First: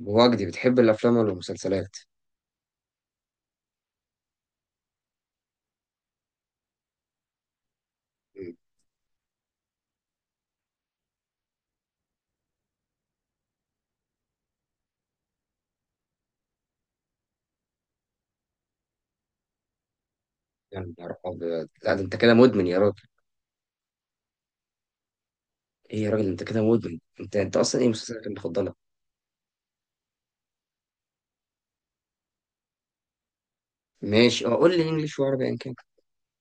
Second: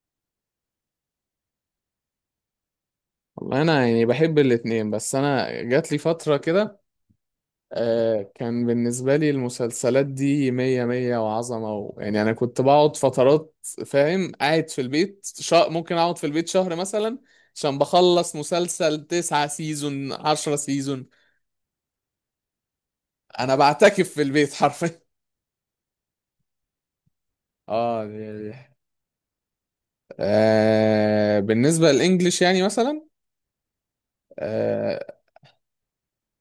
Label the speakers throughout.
Speaker 1: وجدي، بتحب الافلام ولا المسلسلات؟
Speaker 2: والله انا يعني بحب الاتنين بس انا جات لي فترة كده.
Speaker 1: مم.
Speaker 2: كان بالنسبة لي المسلسلات دي مية مية وعظمة يعني انا كنت بقعد فترات، فاهم، قاعد في البيت، ممكن اقعد في البيت شهر مثلا، عشان بخلص مسلسل 9 سيزون عشرة
Speaker 1: يعني يا
Speaker 2: سيزون
Speaker 1: نهار أبيض! لا، ده انت كده مدمن يا راجل.
Speaker 2: انا بعتكف في البيت حرفيا.
Speaker 1: ايه يا راجل، انت كده مدمن. انت اصلا ايه
Speaker 2: اه، دي
Speaker 1: مسلسلاتك
Speaker 2: دي
Speaker 1: المفضله؟
Speaker 2: بالنسبة للإنجليش، يعني مثلا،
Speaker 1: ماشي، اه قول لي
Speaker 2: آه،
Speaker 1: انجليش وعربي ان كان.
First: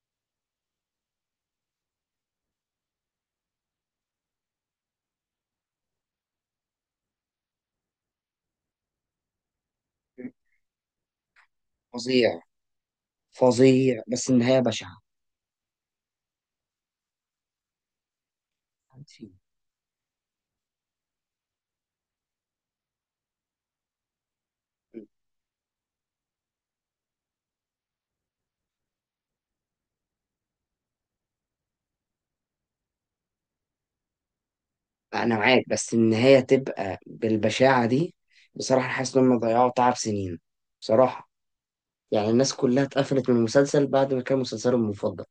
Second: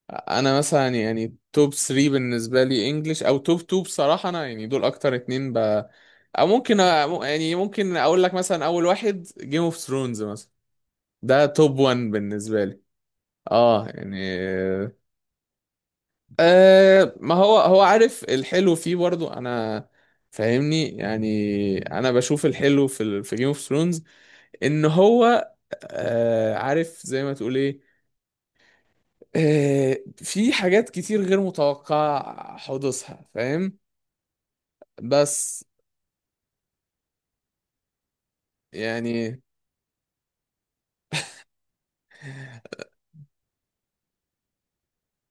Speaker 2: انا مثلا يعني توب 3 بالنسبه لي انجلش، او توب 2. بصراحه انا يعني دول اكتر اتنين او ممكن يعني ممكن اقول لك مثلا اول واحد جيم اوف ثرونز
Speaker 1: مم.
Speaker 2: مثلا. ده توب 1
Speaker 1: فظيع.
Speaker 2: بالنسبه لي. اه،
Speaker 1: فظيع،
Speaker 2: يعني،
Speaker 1: بس النهايه بشعه.
Speaker 2: ما هو عارف الحلو فيه برضو. انا فاهمني، يعني انا بشوف الحلو في جيم اوف ثرونز، ان
Speaker 1: مم.
Speaker 2: هو، عارف زي ما تقول ايه. في حاجات كتير غير متوقعة حدوثها، فاهم،
Speaker 1: انا معاك،
Speaker 2: بس
Speaker 1: بس النهايه تبقى بالبشاعه دي. بصراحه حاسس ان هم
Speaker 2: يعني،
Speaker 1: ضيعوا تعب سنين. بصراحه. يعني الناس كلها اتقفلت من المسلسل بعد ما كان مسلسلهم المفضل.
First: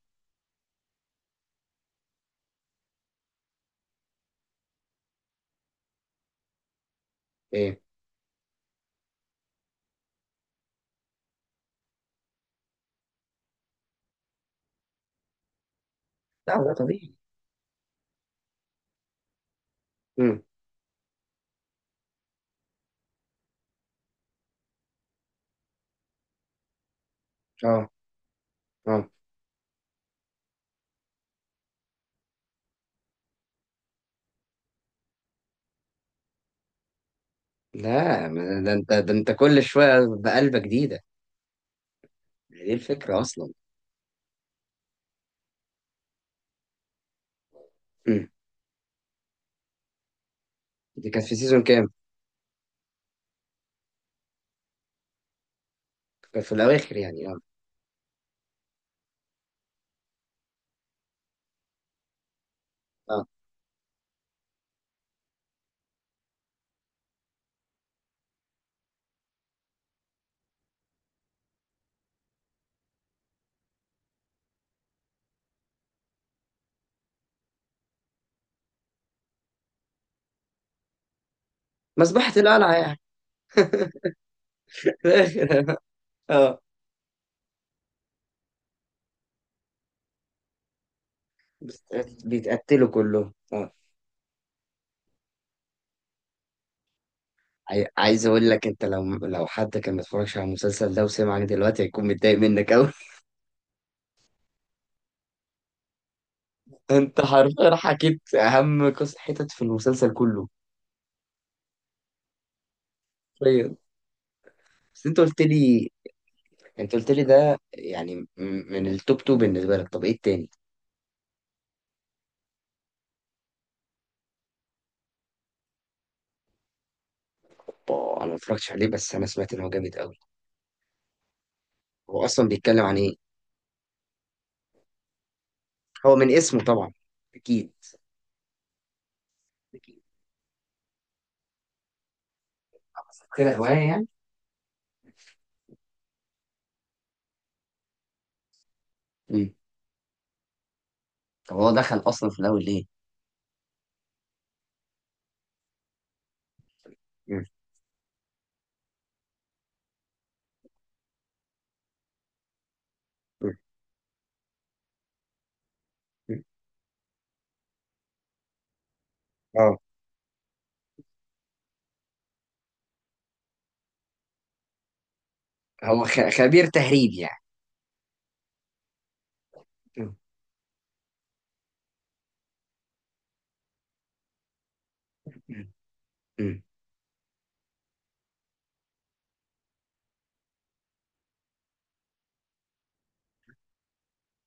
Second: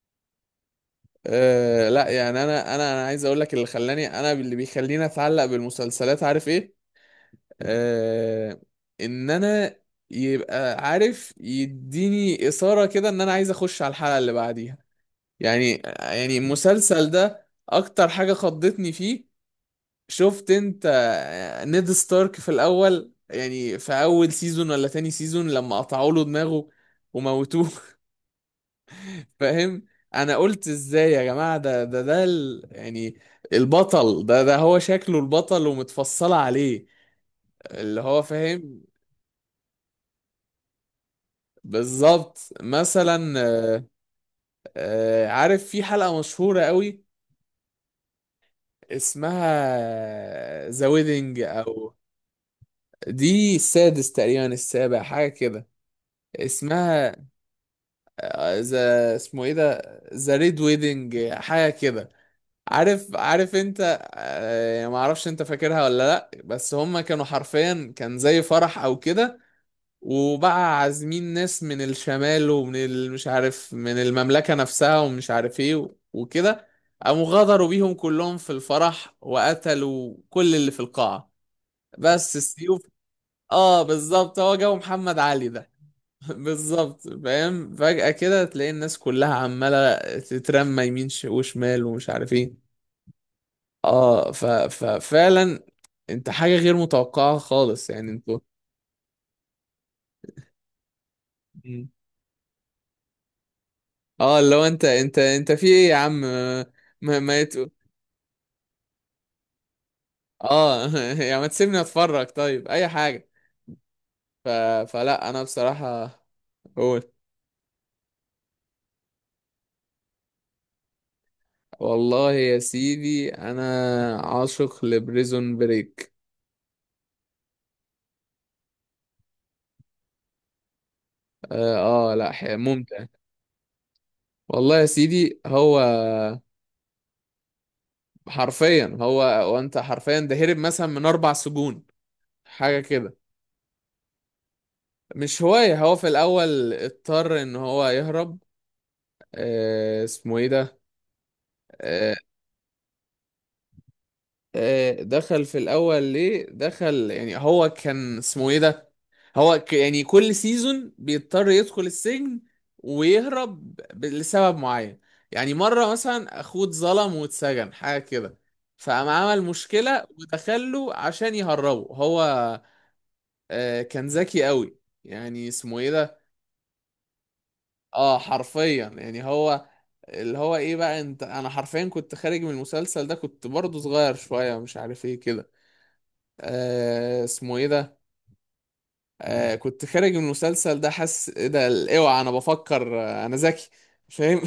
Speaker 2: لا، يعني انا عايز اقول لك، اللي خلاني، انا اللي بيخليني اتعلق بالمسلسلات، عارف ايه؟
Speaker 1: ايه.
Speaker 2: آه. ان انا يبقى عارف، يديني اثاره كده ان انا عايز اخش على الحلقه اللي بعديها، يعني
Speaker 1: لا، ده
Speaker 2: المسلسل
Speaker 1: طبيعي.
Speaker 2: ده اكتر حاجه خضتني فيه.
Speaker 1: امم.
Speaker 2: شفت انت؟ نيد ستارك في الاول، يعني في اول سيزون ولا تاني سيزون، لما قطعوا له دماغه وموتوه
Speaker 1: اه. اه،
Speaker 2: فاهم؟ انا قلت ازاي يا جماعه؟ يعني البطل ده هو شكله البطل ومتفصله عليه، اللي هو،
Speaker 1: لا، ده
Speaker 2: فاهم،
Speaker 1: انت ده انت كل شويه بقلبه جديده.
Speaker 2: بالظبط
Speaker 1: دي الفكره
Speaker 2: مثلا.
Speaker 1: اصلا.
Speaker 2: آه، عارف، في حلقه مشهوره قوي
Speaker 1: مم.
Speaker 2: اسمها ذا
Speaker 1: دي كانت في
Speaker 2: ويدنج،
Speaker 1: سيزون كام؟
Speaker 2: او... دي السادس تقريبا، السابع، حاجه كده.
Speaker 1: كانت في الاواخر
Speaker 2: اسمها
Speaker 1: يعني، اه.
Speaker 2: ذا، اسمه ايه ده؟ ذا ريد ويدنج، حاجه كده. عارف
Speaker 1: اه،
Speaker 2: عارف انت؟ يعني ما اعرفش انت فاكرها ولا لا، بس هم كانوا حرفيا كان زي فرح او كده، وبقى عازمين ناس من الشمال ومن مش عارف، من المملكة نفسها، ومش عارف ايه و- وكده، قاموا غدروا بيهم كلهم في الفرح وقتلوا كل اللي في القاعة،
Speaker 1: مذبحه
Speaker 2: بس
Speaker 1: القلعه
Speaker 2: السيوف.
Speaker 1: يعني.
Speaker 2: اه، بالظبط، هو جو
Speaker 1: في
Speaker 2: محمد علي ده
Speaker 1: الاخر. اه،
Speaker 2: بالظبط، فاهم، فجأة كده تلاقي الناس كلها عمالة تترمى يمين
Speaker 1: بس-
Speaker 2: وشمال، ومش عارف ايه.
Speaker 1: بيتقتلوا كلهم، اه.
Speaker 2: اه، ف... ففعلا انت حاجة غير متوقعة خالص، يعني
Speaker 1: عايز
Speaker 2: انتوا.
Speaker 1: اقول لك، انت لو، حد كان متفرجش على المسلسل ده وسمعني دلوقتي
Speaker 2: مم.
Speaker 1: هيكون متضايق منك قوي.
Speaker 2: اه، لو انت انت في ايه يا عم؟ ما
Speaker 1: انت
Speaker 2: ما يت...
Speaker 1: حرفيا حكيت اهم قصه حتت في المسلسل كله.
Speaker 2: اه يعني ما تسيبني اتفرج طيب؟ اي حاجة.
Speaker 1: حرفيا.
Speaker 2: ف...
Speaker 1: بس انت
Speaker 2: فلا،
Speaker 1: قلت
Speaker 2: انا
Speaker 1: لي.
Speaker 2: بصراحة.
Speaker 1: انت قلت
Speaker 2: قول.
Speaker 1: لي ده يعني، من التوب تو بالنسبه لك، طب ايه التاني؟
Speaker 2: والله يا سيدي انا عاشق لبريزون بريك.
Speaker 1: آه، انا ما اتفرجتش عليه، بس انا سمعت ان هو جامد قوي.
Speaker 2: اه،
Speaker 1: هو
Speaker 2: لا،
Speaker 1: اصلا بيتكلم عن
Speaker 2: ممتع.
Speaker 1: ايه؟
Speaker 2: والله يا سيدي هو،
Speaker 1: هو من اسمه طبعا. اكيد.
Speaker 2: حرفيا هو، وانت
Speaker 1: اكيد،
Speaker 2: حرفيا ده هرب مثلا من 4 سجون، حاجة كده.
Speaker 1: كده هواية يعني.
Speaker 2: مش هواية، هو في الأول اضطر إن هو يهرب.
Speaker 1: مم.
Speaker 2: اسمه إيه ده؟
Speaker 1: طب هو دخل
Speaker 2: آه.
Speaker 1: اصلا في الاول ليه؟
Speaker 2: آه دخل في الأول ليه؟ دخل يعني
Speaker 1: مم.
Speaker 2: هو، كان اسمه إيه ده؟ هو يعني كل سيزون بيضطر يدخل السجن
Speaker 1: مم.
Speaker 2: ويهرب لسبب معين. يعني مرة
Speaker 1: مم.
Speaker 2: مثلا أخوه اتظلم واتسجن، حاجة كده، فقام عمل
Speaker 1: اه،
Speaker 2: مشكلة ودخله عشان يهربه هو. كان ذكي قوي، يعني اسمه إيه
Speaker 1: هو
Speaker 2: ده؟
Speaker 1: خبير تهريب يعني.
Speaker 2: اه، حرفيا يعني هو،
Speaker 1: مم.
Speaker 2: اللي هو ايه بقى، انت، انا حرفيا كنت خارج من المسلسل ده، كنت برضه صغير شوية، مش عارف ايه كده.
Speaker 1: مم. مم.
Speaker 2: اسمه ايه ده؟ كنت خارج من المسلسل ده حاسس ايه ده، اوعى انا بفكر، انا ذكي، فاهم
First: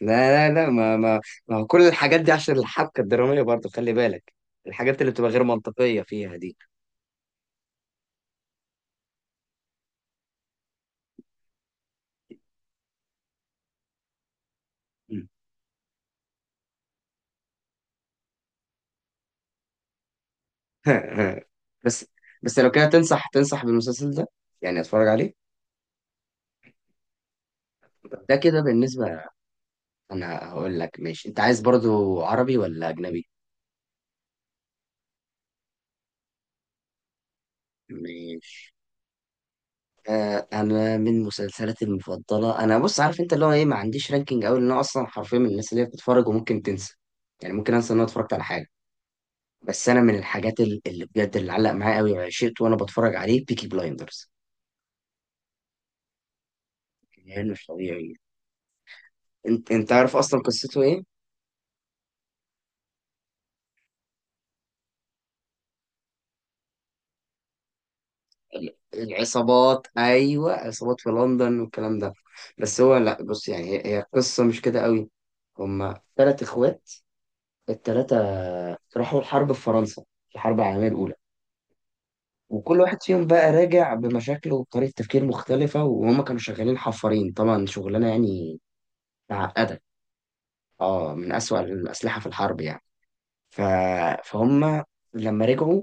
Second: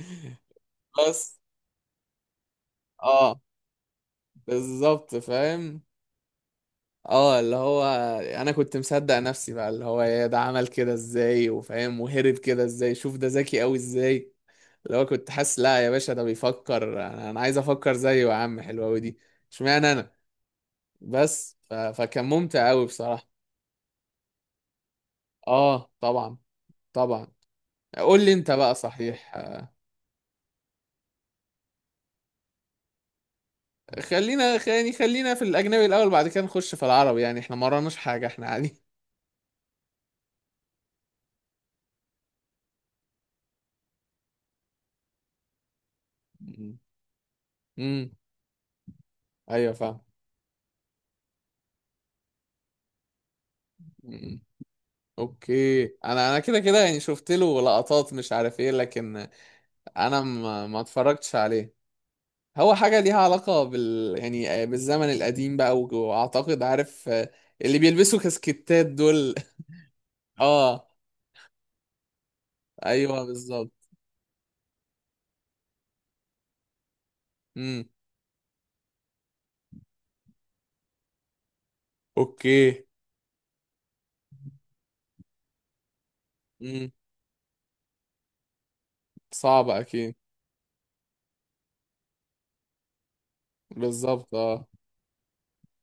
Speaker 1: لا، لا، لا،
Speaker 2: بس
Speaker 1: ما هو كل الحاجات دي عشان الحبكة
Speaker 2: اه،
Speaker 1: الدرامية برضو، خلي بالك. الحاجات اللي
Speaker 2: بالظبط،
Speaker 1: بتبقى غير
Speaker 2: فاهم.
Speaker 1: منطقية فيها دي.
Speaker 2: اه، اللي هو انا كنت مصدق نفسي بقى، اللي هو يا ده عمل كده ازاي، وفاهم، وهرب كده ازاي، شوف ده ذكي قوي ازاي، لو
Speaker 1: مم.
Speaker 2: كنت حاسس، لا يا باشا ده بيفكر، أنا عايز افكر زيه يا عم، حلوة أوي دي، اشمعنى انا؟ بس
Speaker 1: بس.
Speaker 2: فكان
Speaker 1: بس
Speaker 2: ممتع
Speaker 1: لو
Speaker 2: قوي
Speaker 1: كده تنصح،
Speaker 2: بصراحة.
Speaker 1: بالمسلسل ده؟ يعني اتفرج عليه؟
Speaker 2: اه، طبعا. طبعا. قول لي
Speaker 1: ده
Speaker 2: انت
Speaker 1: كده
Speaker 2: بقى
Speaker 1: بالنسبة.
Speaker 2: صحيح.
Speaker 1: انا هقول لك، ماشي. انت عايز برضو عربي ولا اجنبي؟
Speaker 2: خلينا في الاجنبي الاول، بعد كده نخش في العربي، يعني احنا ما وراناش حاجة، احنا
Speaker 1: ماشي.
Speaker 2: عادي.
Speaker 1: آه، انا من مسلسلاتي المفضله، انا بص عارف انت اللي هو ايه، ما عنديش رانكينج قوي، لان انا اصلا حرفيا من الناس اللي هي بتتفرج وممكن
Speaker 2: مم.
Speaker 1: تنسى. يعني ممكن انسى ان انا
Speaker 2: امم،
Speaker 1: اتفرجت على حاجه.
Speaker 2: ايوه
Speaker 1: بس
Speaker 2: فاهم.
Speaker 1: انا من الحاجات اللي بجد، اللي علق معايا قوي وعشقت وانا بتفرج عليه، بيكي بلايندرز.
Speaker 2: مم. اوكي، انا كده كده، يعني شفت
Speaker 1: يعني
Speaker 2: له
Speaker 1: مش
Speaker 2: لقطات،
Speaker 1: طبيعي.
Speaker 2: مش عارف ايه، لكن
Speaker 1: انت عارف
Speaker 2: انا،
Speaker 1: اصلا
Speaker 2: ما
Speaker 1: قصته ايه؟
Speaker 2: اتفرجتش عليه. هو حاجة ليها علاقة يعني، بالزمن القديم بقى، وأعتقد، عارف، اللي بيلبسوا كاسكتات دول
Speaker 1: العصابات، ايوه،
Speaker 2: اه،
Speaker 1: عصابات في لندن والكلام ده. بس هو، لا
Speaker 2: ايوه
Speaker 1: بص، يعني
Speaker 2: بالظبط.
Speaker 1: هي قصه مش كده قوي. هما ثلاث اخوات.
Speaker 2: امم.
Speaker 1: التلاتة راحوا الحرب في فرنسا، في الحرب العالمية الأولى. وكل
Speaker 2: اوكي.
Speaker 1: واحد فيهم بقى راجع بمشاكله وبطريقة تفكير مختلفة، وهم كانوا شغالين
Speaker 2: امم.
Speaker 1: حفارين طبعا، شغلانة يعني
Speaker 2: صعبة
Speaker 1: معقدة.
Speaker 2: اكيد.
Speaker 1: اه، من أسوأ الأسلحة في الحرب يعني. ف...
Speaker 2: بالظبط، اه.
Speaker 1: فهم لما رجعوا،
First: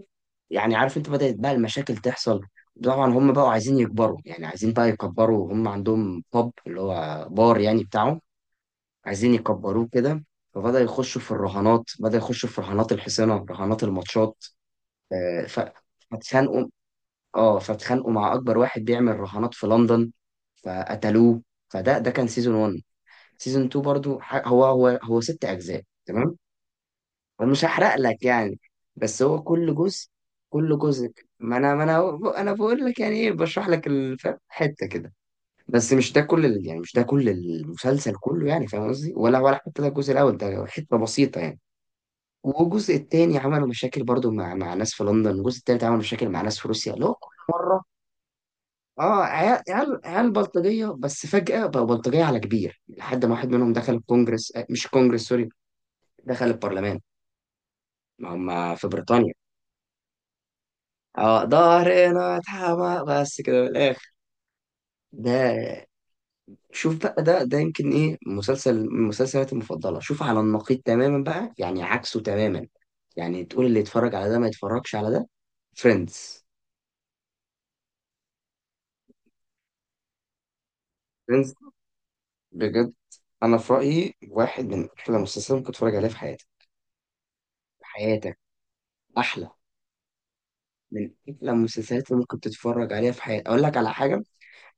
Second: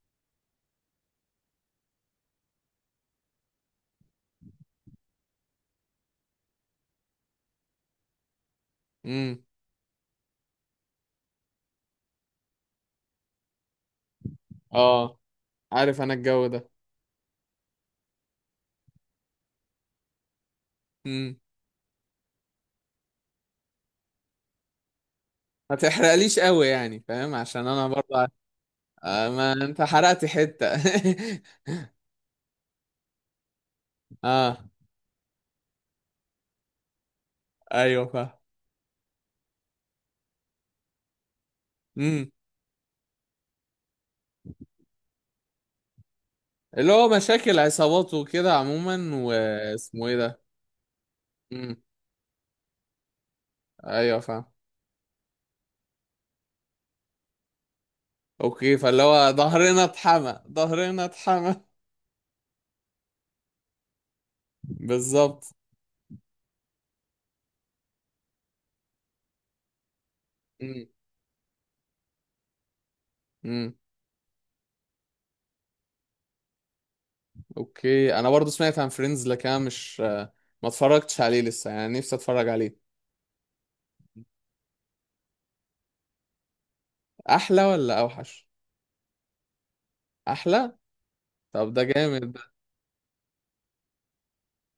Speaker 1: يعني عارف انت، بدأت بقى المشاكل تحصل. طبعا هم بقوا عايزين يكبروا، يعني عايزين بقى يكبروا. هم عندهم بوب اللي هو بار يعني بتاعهم، عايزين
Speaker 2: امم.
Speaker 1: يكبروه كده. فبدأ يخشوا في الرهانات، بدأ يخشوا في رهانات الحصينة، رهانات الماتشات.
Speaker 2: اه،
Speaker 1: آه،
Speaker 2: عارف انا الجو
Speaker 1: فاتخانقوا.
Speaker 2: ده.
Speaker 1: اه، فاتخانقوا مع اكبر واحد بيعمل رهانات في لندن،
Speaker 2: امم.
Speaker 1: فقتلوه. فده كان سيزون 1. سيزون 2 برضو، هو ست
Speaker 2: ما
Speaker 1: اجزاء تمام.
Speaker 2: تحرقليش قوي، يعني فاهم،
Speaker 1: انا مش
Speaker 2: عشان انا
Speaker 1: هحرق
Speaker 2: برضه
Speaker 1: لك يعني، بس هو
Speaker 2: ما
Speaker 1: كل
Speaker 2: انت
Speaker 1: جزء.
Speaker 2: حرقت حتة
Speaker 1: كل جزء. ما انا بقول لك يعني ايه، بشرح لك الفهم
Speaker 2: اه،
Speaker 1: حته كده. بس مش ده كل يعني مش ده كل
Speaker 2: ايوه
Speaker 1: المسلسل
Speaker 2: فاهم.
Speaker 1: كله، يعني فاهم قصدي، ولا حتى ده الجزء الاول، ده حته بسيطه يعني.
Speaker 2: امم.
Speaker 1: والجزء التاني عملوا مشاكل برضو مع ناس في لندن، والجزء التالت عملوا مشاكل مع ناس في
Speaker 2: اللي
Speaker 1: روسيا، اللي
Speaker 2: هو
Speaker 1: هو كل
Speaker 2: مشاكل
Speaker 1: مرة.
Speaker 2: عصابات وكده عموما،
Speaker 1: اه، عيال، عيال
Speaker 2: واسمه ايه
Speaker 1: عيال
Speaker 2: ده.
Speaker 1: بلطجية، بس فجأة
Speaker 2: امم.
Speaker 1: بقوا بلطجية على كبير، لحد ما واحد منهم دخل
Speaker 2: ايوه فاهم.
Speaker 1: الكونجرس. آه، مش الكونجرس، سوري. دخل البرلمان، ما هم
Speaker 2: اوكي،
Speaker 1: في
Speaker 2: فاللي هو
Speaker 1: بريطانيا.
Speaker 2: ظهرنا اتحمى، ظهرنا
Speaker 1: اه،
Speaker 2: اتحمى
Speaker 1: ظهرنا اتحمى، بس كده من الآخر.
Speaker 2: بالظبط.
Speaker 1: ده، شوف بقى، ده يمكن ايه مسلسل من مسلسلاتي المفضلة. شوف على النقيض
Speaker 2: امم.
Speaker 1: تماما بقى، يعني عكسه تماما. يعني تقول
Speaker 2: امم.
Speaker 1: اللي يتفرج على ده ما يتفرجش على ده. فريندز.
Speaker 2: اوكي، انا برضو سمعت عن فريندز، لكن انا مش ما اتفرجتش عليه لسه، يعني نفسي اتفرج عليه.
Speaker 1: بجد، انا في رايي واحد من احلى المسلسلات اللي ممكن تتفرج عليها في حياتك.
Speaker 2: احلى
Speaker 1: في
Speaker 2: ولا
Speaker 1: حياتك.
Speaker 2: اوحش؟
Speaker 1: احلى.
Speaker 2: احلى.
Speaker 1: من احلى
Speaker 2: طب ده
Speaker 1: المسلسلات اللي
Speaker 2: جامد
Speaker 1: ممكن
Speaker 2: ده.
Speaker 1: تتفرج عليها في حياتك. اقول لك على حاجه،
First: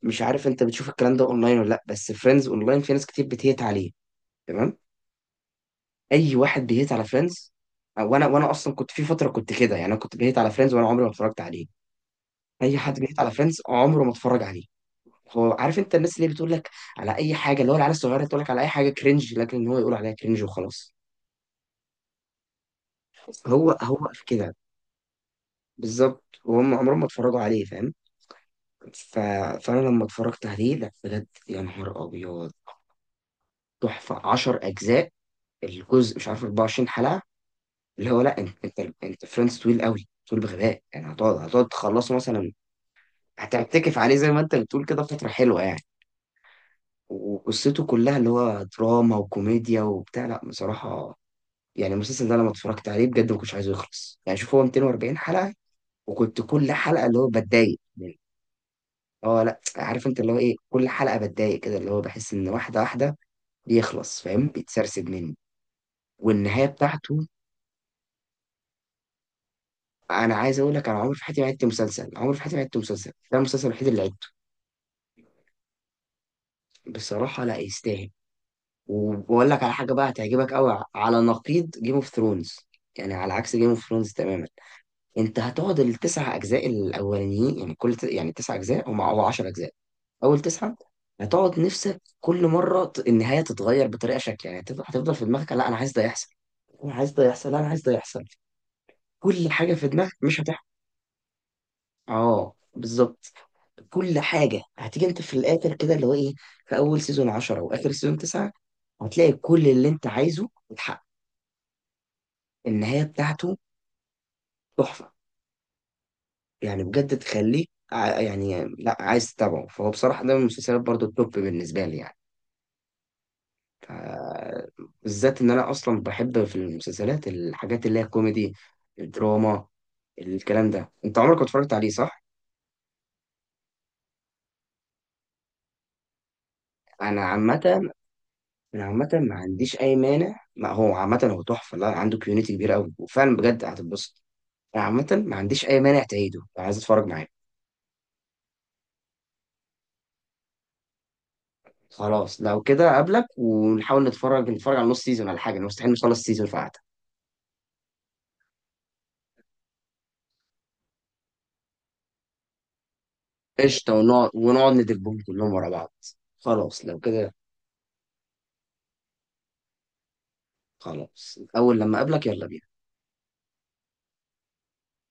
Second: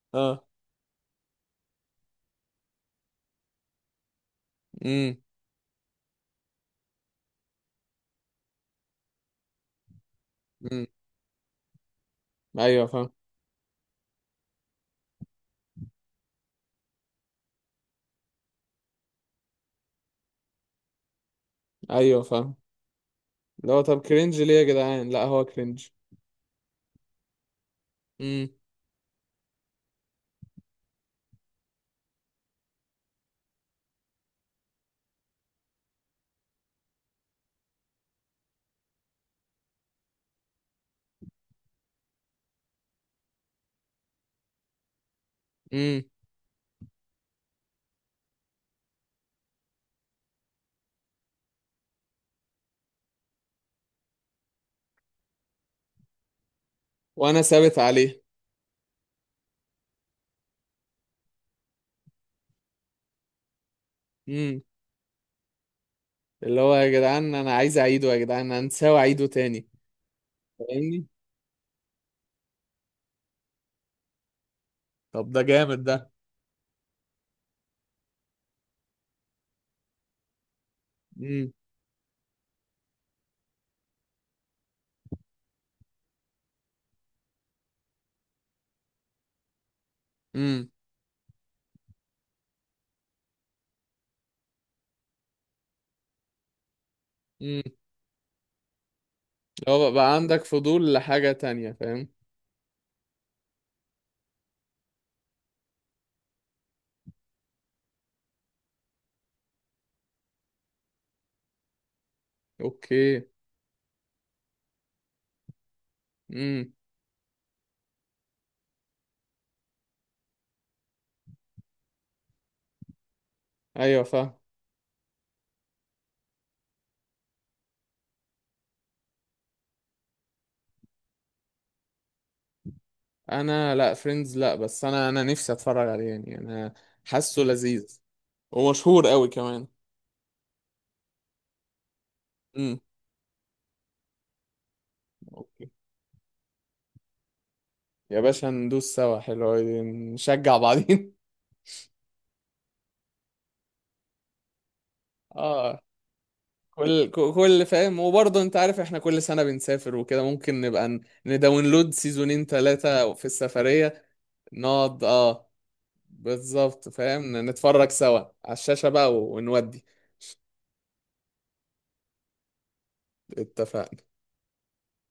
Speaker 1: مش
Speaker 2: اه.
Speaker 1: عارف انت بتشوف الكلام ده اونلاين ولا لا، بس فريندز اونلاين في ناس كتير بتهيت عليه. تمام.
Speaker 2: امم.
Speaker 1: اي واحد بيهيت على فريندز، او انا، وانا اصلا كنت في فتره كنت كده يعني، انا كنت بيهيت على فريندز
Speaker 2: امم.
Speaker 1: وانا عمري ما اتفرجت عليه. اي
Speaker 2: ايوه
Speaker 1: حد
Speaker 2: فاهم.
Speaker 1: بيهيت على فريندز عمره ما اتفرج عليه. هو عارف انت الناس اللي بتقول لك على اي حاجه، اللي هو العيال الصغيره تقول لك على اي حاجه كرنج، لكن هو يقول عليها كرنج وخلاص.
Speaker 2: ايوه فاهم.
Speaker 1: هو
Speaker 2: اللي هو طب
Speaker 1: هو في
Speaker 2: كرنج ليه
Speaker 1: كده.
Speaker 2: يا جدعان؟ لا هو كرنج.
Speaker 1: بالظبط، وهم عمرهم ما اتفرجوا عليه، فاهم.
Speaker 2: امم.
Speaker 1: ف... فانا لما اتفرجت عليه، لا بجد يا نهار ابيض. تحفه، 10 اجزاء، الجزء مش عارف 24 حلقه. اللي هو لا، انت فريندز طويل قوي، طول بغباء يعني. هتقعد، تخلصه مثلا. هتعتكف عليه زي ما انت بتقول كده فتره حلوه يعني.
Speaker 2: امم.
Speaker 1: وقصته كلها، اللي هو دراما وكوميديا وبتاع، لا بصراحه. يعني المسلسل ده لما اتفرجت عليه بجد ما كنتش عايزه يخلص يعني. شوف، هو 240 حلقه، وكنت كل حلقه اللي هو
Speaker 2: وانا
Speaker 1: بتضايق.
Speaker 2: ثابت عليه.
Speaker 1: اه، لا عارف انت اللي هو ايه، كل حلقه بتضايق كده، اللي هو بحس ان واحده واحده بيخلص، فاهم،
Speaker 2: امم.
Speaker 1: بيتسرسب مني.
Speaker 2: اللي
Speaker 1: والنهايه
Speaker 2: هو يا
Speaker 1: بتاعته.
Speaker 2: جدعان انا عايز اعيده، يا جدعان انا نساوي اعيده تاني.
Speaker 1: انا عايز اقول لك، انا
Speaker 2: فاهمني.
Speaker 1: عمري في حياتي ما عدت مسلسل، عمري في حياتي ما عدت مسلسل، ده المسلسل الوحيد اللي عدته.
Speaker 2: طب ده جامد ده.
Speaker 1: بصراحه، لا يستاهل. وبقول لك على حاجه بقى هتعجبك قوي، على نقيض جيم اوف ثرونز، يعني على عكس جيم اوف ثرونز تماما. انت هتقعد التسع اجزاء الاولانيين، يعني كل، يعني تسع اجزاء هم، او 10 اجزاء. اول
Speaker 2: امم.
Speaker 1: تسعه. هتقعد نفسك كل مره، النهايه تتغير بطريقه شكل، يعني هتفضل، في دماغك لا انا عايز ده يحصل، انا عايز ده يحصل، لا انا
Speaker 2: امم.
Speaker 1: عايز ده يحصل. كل حاجه في
Speaker 2: هو
Speaker 1: دماغك
Speaker 2: بقى
Speaker 1: مش
Speaker 2: عندك
Speaker 1: هتحصل.
Speaker 2: فضول لحاجة تانية، فاهم.
Speaker 1: اه، بالظبط. كل حاجه هتيجي انت في الاخر كده اللي هو ايه، في اول سيزون 10 واخر سيزون 9، هتلاقي كل اللي انت عايزه اتحقق. النهايه
Speaker 2: اوكي.
Speaker 1: بتاعته تحفه.
Speaker 2: امم.
Speaker 1: يعني بجد تخليك، يعني لا، عايز تتابعه. فهو بصراحة ده من المسلسلات برضو التوب بالنسبة لي يعني. ف-
Speaker 2: ايوه فاهم.
Speaker 1: بالذات ان انا اصلا بحب في المسلسلات الحاجات اللي هي كوميدي، الدراما، الكلام ده. انت عمرك ما اتفرجت عليه صح؟
Speaker 2: انا لا، فريندز لا، بس انا نفسي اتفرج عليه، يعني انا
Speaker 1: انا
Speaker 2: حاسه
Speaker 1: عامة.
Speaker 2: لذيذ،
Speaker 1: انا
Speaker 2: ومشهور
Speaker 1: عامة
Speaker 2: قوي
Speaker 1: ما
Speaker 2: كمان.
Speaker 1: عنديش اي مانع، ما هو عامة هو تحفة. لا عنده كيونيتي كبيرة
Speaker 2: امم.
Speaker 1: قوي وفعلا بجد هتتبسط. انا عامة ما عنديش
Speaker 2: اوكي.
Speaker 1: اي مانع تعيده لو عايز اتفرج معاك.
Speaker 2: يا باشا ندوس سوا، حلو أوي، نشجع بعضين
Speaker 1: خلاص لو كده اقابلك، ونحاول نتفرج، على نص سيزون ولا حاجة. أنا
Speaker 2: اه،
Speaker 1: مستحيل نخلص سيزون في قعدة.
Speaker 2: كل فاهم، وبرضه انت عارف احنا كل سنة بنسافر وكده، ممكن نبقى نداونلود سيزونين 3 في
Speaker 1: قشطة،
Speaker 2: السفرية،
Speaker 1: ونقعد،
Speaker 2: نقعد،
Speaker 1: ندبهم
Speaker 2: اه،
Speaker 1: كلهم ورا بعض. خلاص
Speaker 2: بالظبط،
Speaker 1: لو كده.
Speaker 2: فاهم، نتفرج سوا على الشاشة بقى، ونودي.
Speaker 1: خلاص أول لما أقابلك يلا بينا.
Speaker 2: اتفقنا.